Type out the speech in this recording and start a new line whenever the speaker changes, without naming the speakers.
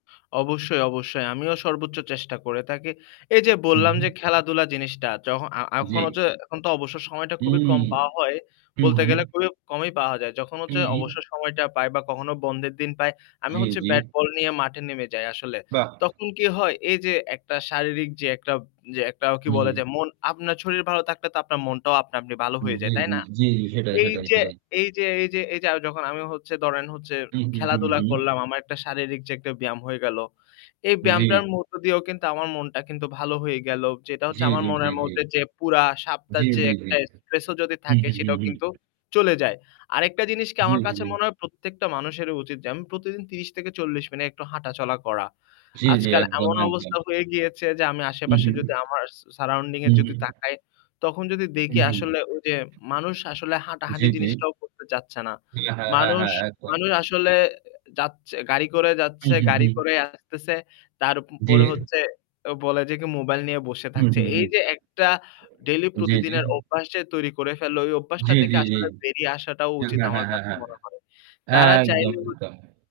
অবশ্যই, অবশ্যই। আমিও সর্বোচ্চ চেষ্টা করে থাকি। এই যে
হু,
বললাম
হু।
যে খেলাধুলা জিনিসটা যখন আ আ এখন
জ্বী।
হচ্ছে এখন তো অবসর সময়টা খুবই কম
উম
পাওয়া হয়। বলতে
উহু।
গেলে খুবই কমই পাওয়া যায়। যখন
হু,
হচ্ছে
হু।
অবসর সময়টা পাই বা কখনো বন্ধের দিন পাই আমি
জ্বি,
হচ্ছে
জ্বি।
ব্যাট বল নিয়ে মাঠে নেমে যাই আসলে।
বাহ্!
তখন কি হয় এই যে একটা শারীরিক যে একটা, যে একটা কি বলে
হুম।
যে মন আপনার শরীর ভালো থাকলে তো আপনার মনটাও আপনা আপনি ভালো
হু,
হয়ে
হু।
যায়। তাই না?
জ্বী, জ্বী সেটাই,
এই
সেটাই,
যে
সেটাই।
এই যে এই যে এই যে এই যে যখন আমি হচ্ছে ধরেন হচ্ছে যে
হু, হু, হু,
খেলাধুলা
হু।
করলাম। আমার একটা শারীরিক যে একটা ব্যায়াম হয়ে গেল। এই
জ্বি।
ব্যায়ামটার মধ্য দিয়েও কিন্তু আমার মনটা কিন্তু ভালো হয়ে গেলো। যেটা হচ্ছে
জ্বী,
আমার
জ্বী, জ্বী,
মনের
জ্বী।
মধ্যে যে পুরা সপ্তাহের
জ্বী,
যে
জ্বী, জ্বী,
একটা
জ্বী।
স্ট্রেস ও যদি
হু,
থাকে
হু, হু,
সেটাও
হু।
কিন্তু চলে যায়। আরেকটা জিনিস কি
হু,
আমার কাছে মনে
হু।
হয় প্রত্যেকটা মানুষেরই উচিত যে আমি প্রতিদিন ৩০ থেকে ৪০ মিনিট একটু হাঁটাচলা করা।
জ্বি, জ্বি,
আজকাল
একদম,
এমন
একদম।
অবস্থা হয়ে গিয়েছে যে আমি
হু,
আশে-পাশে যদি আমার সা surrounding এ
হু,
যদি
হুম।
তাকাই তখন যদি দেখি
হুম।
আসলে ওই যে মানুষ আসলে
জি,
হাঁটাহাঁটি
জি।
জিনিসটাও করতে চাচ্ছে না।
জ্বি। হ্যাঁ, হ্যাঁ,
মানুষ
হ্যাঁ একদম।
মানুষ আসলে যাচ্ছে গাড়ি করে
হু,
যাচ্ছে,
হু,
গাড়ি
হু।
করেই আসতেছে। প
জ্বি।
তারপরে হচ্ছে বলে যে কি মোবাইল নিয়ে বসে
হু,
থাকছে।
হু।
এই যে একটা ডেইলি
জ্বী, জ্বী।
প্রতিদিনের অভ্যাস যে তৈরি করে ফেলল ওই অভ্যাসটা
জ্বী,
থেকে
জ্বী, জ্বী।
আসলে বেরিয়ে আসাটাও
হ্যাঁ,
উচিত।
হ্যাঁ,
আমার
হ্যাঁ, হ্যাঁ,
কাছে
হ্যাঁ।
মনে হয়। তারা
একদম,
চাইলে হ
একদম।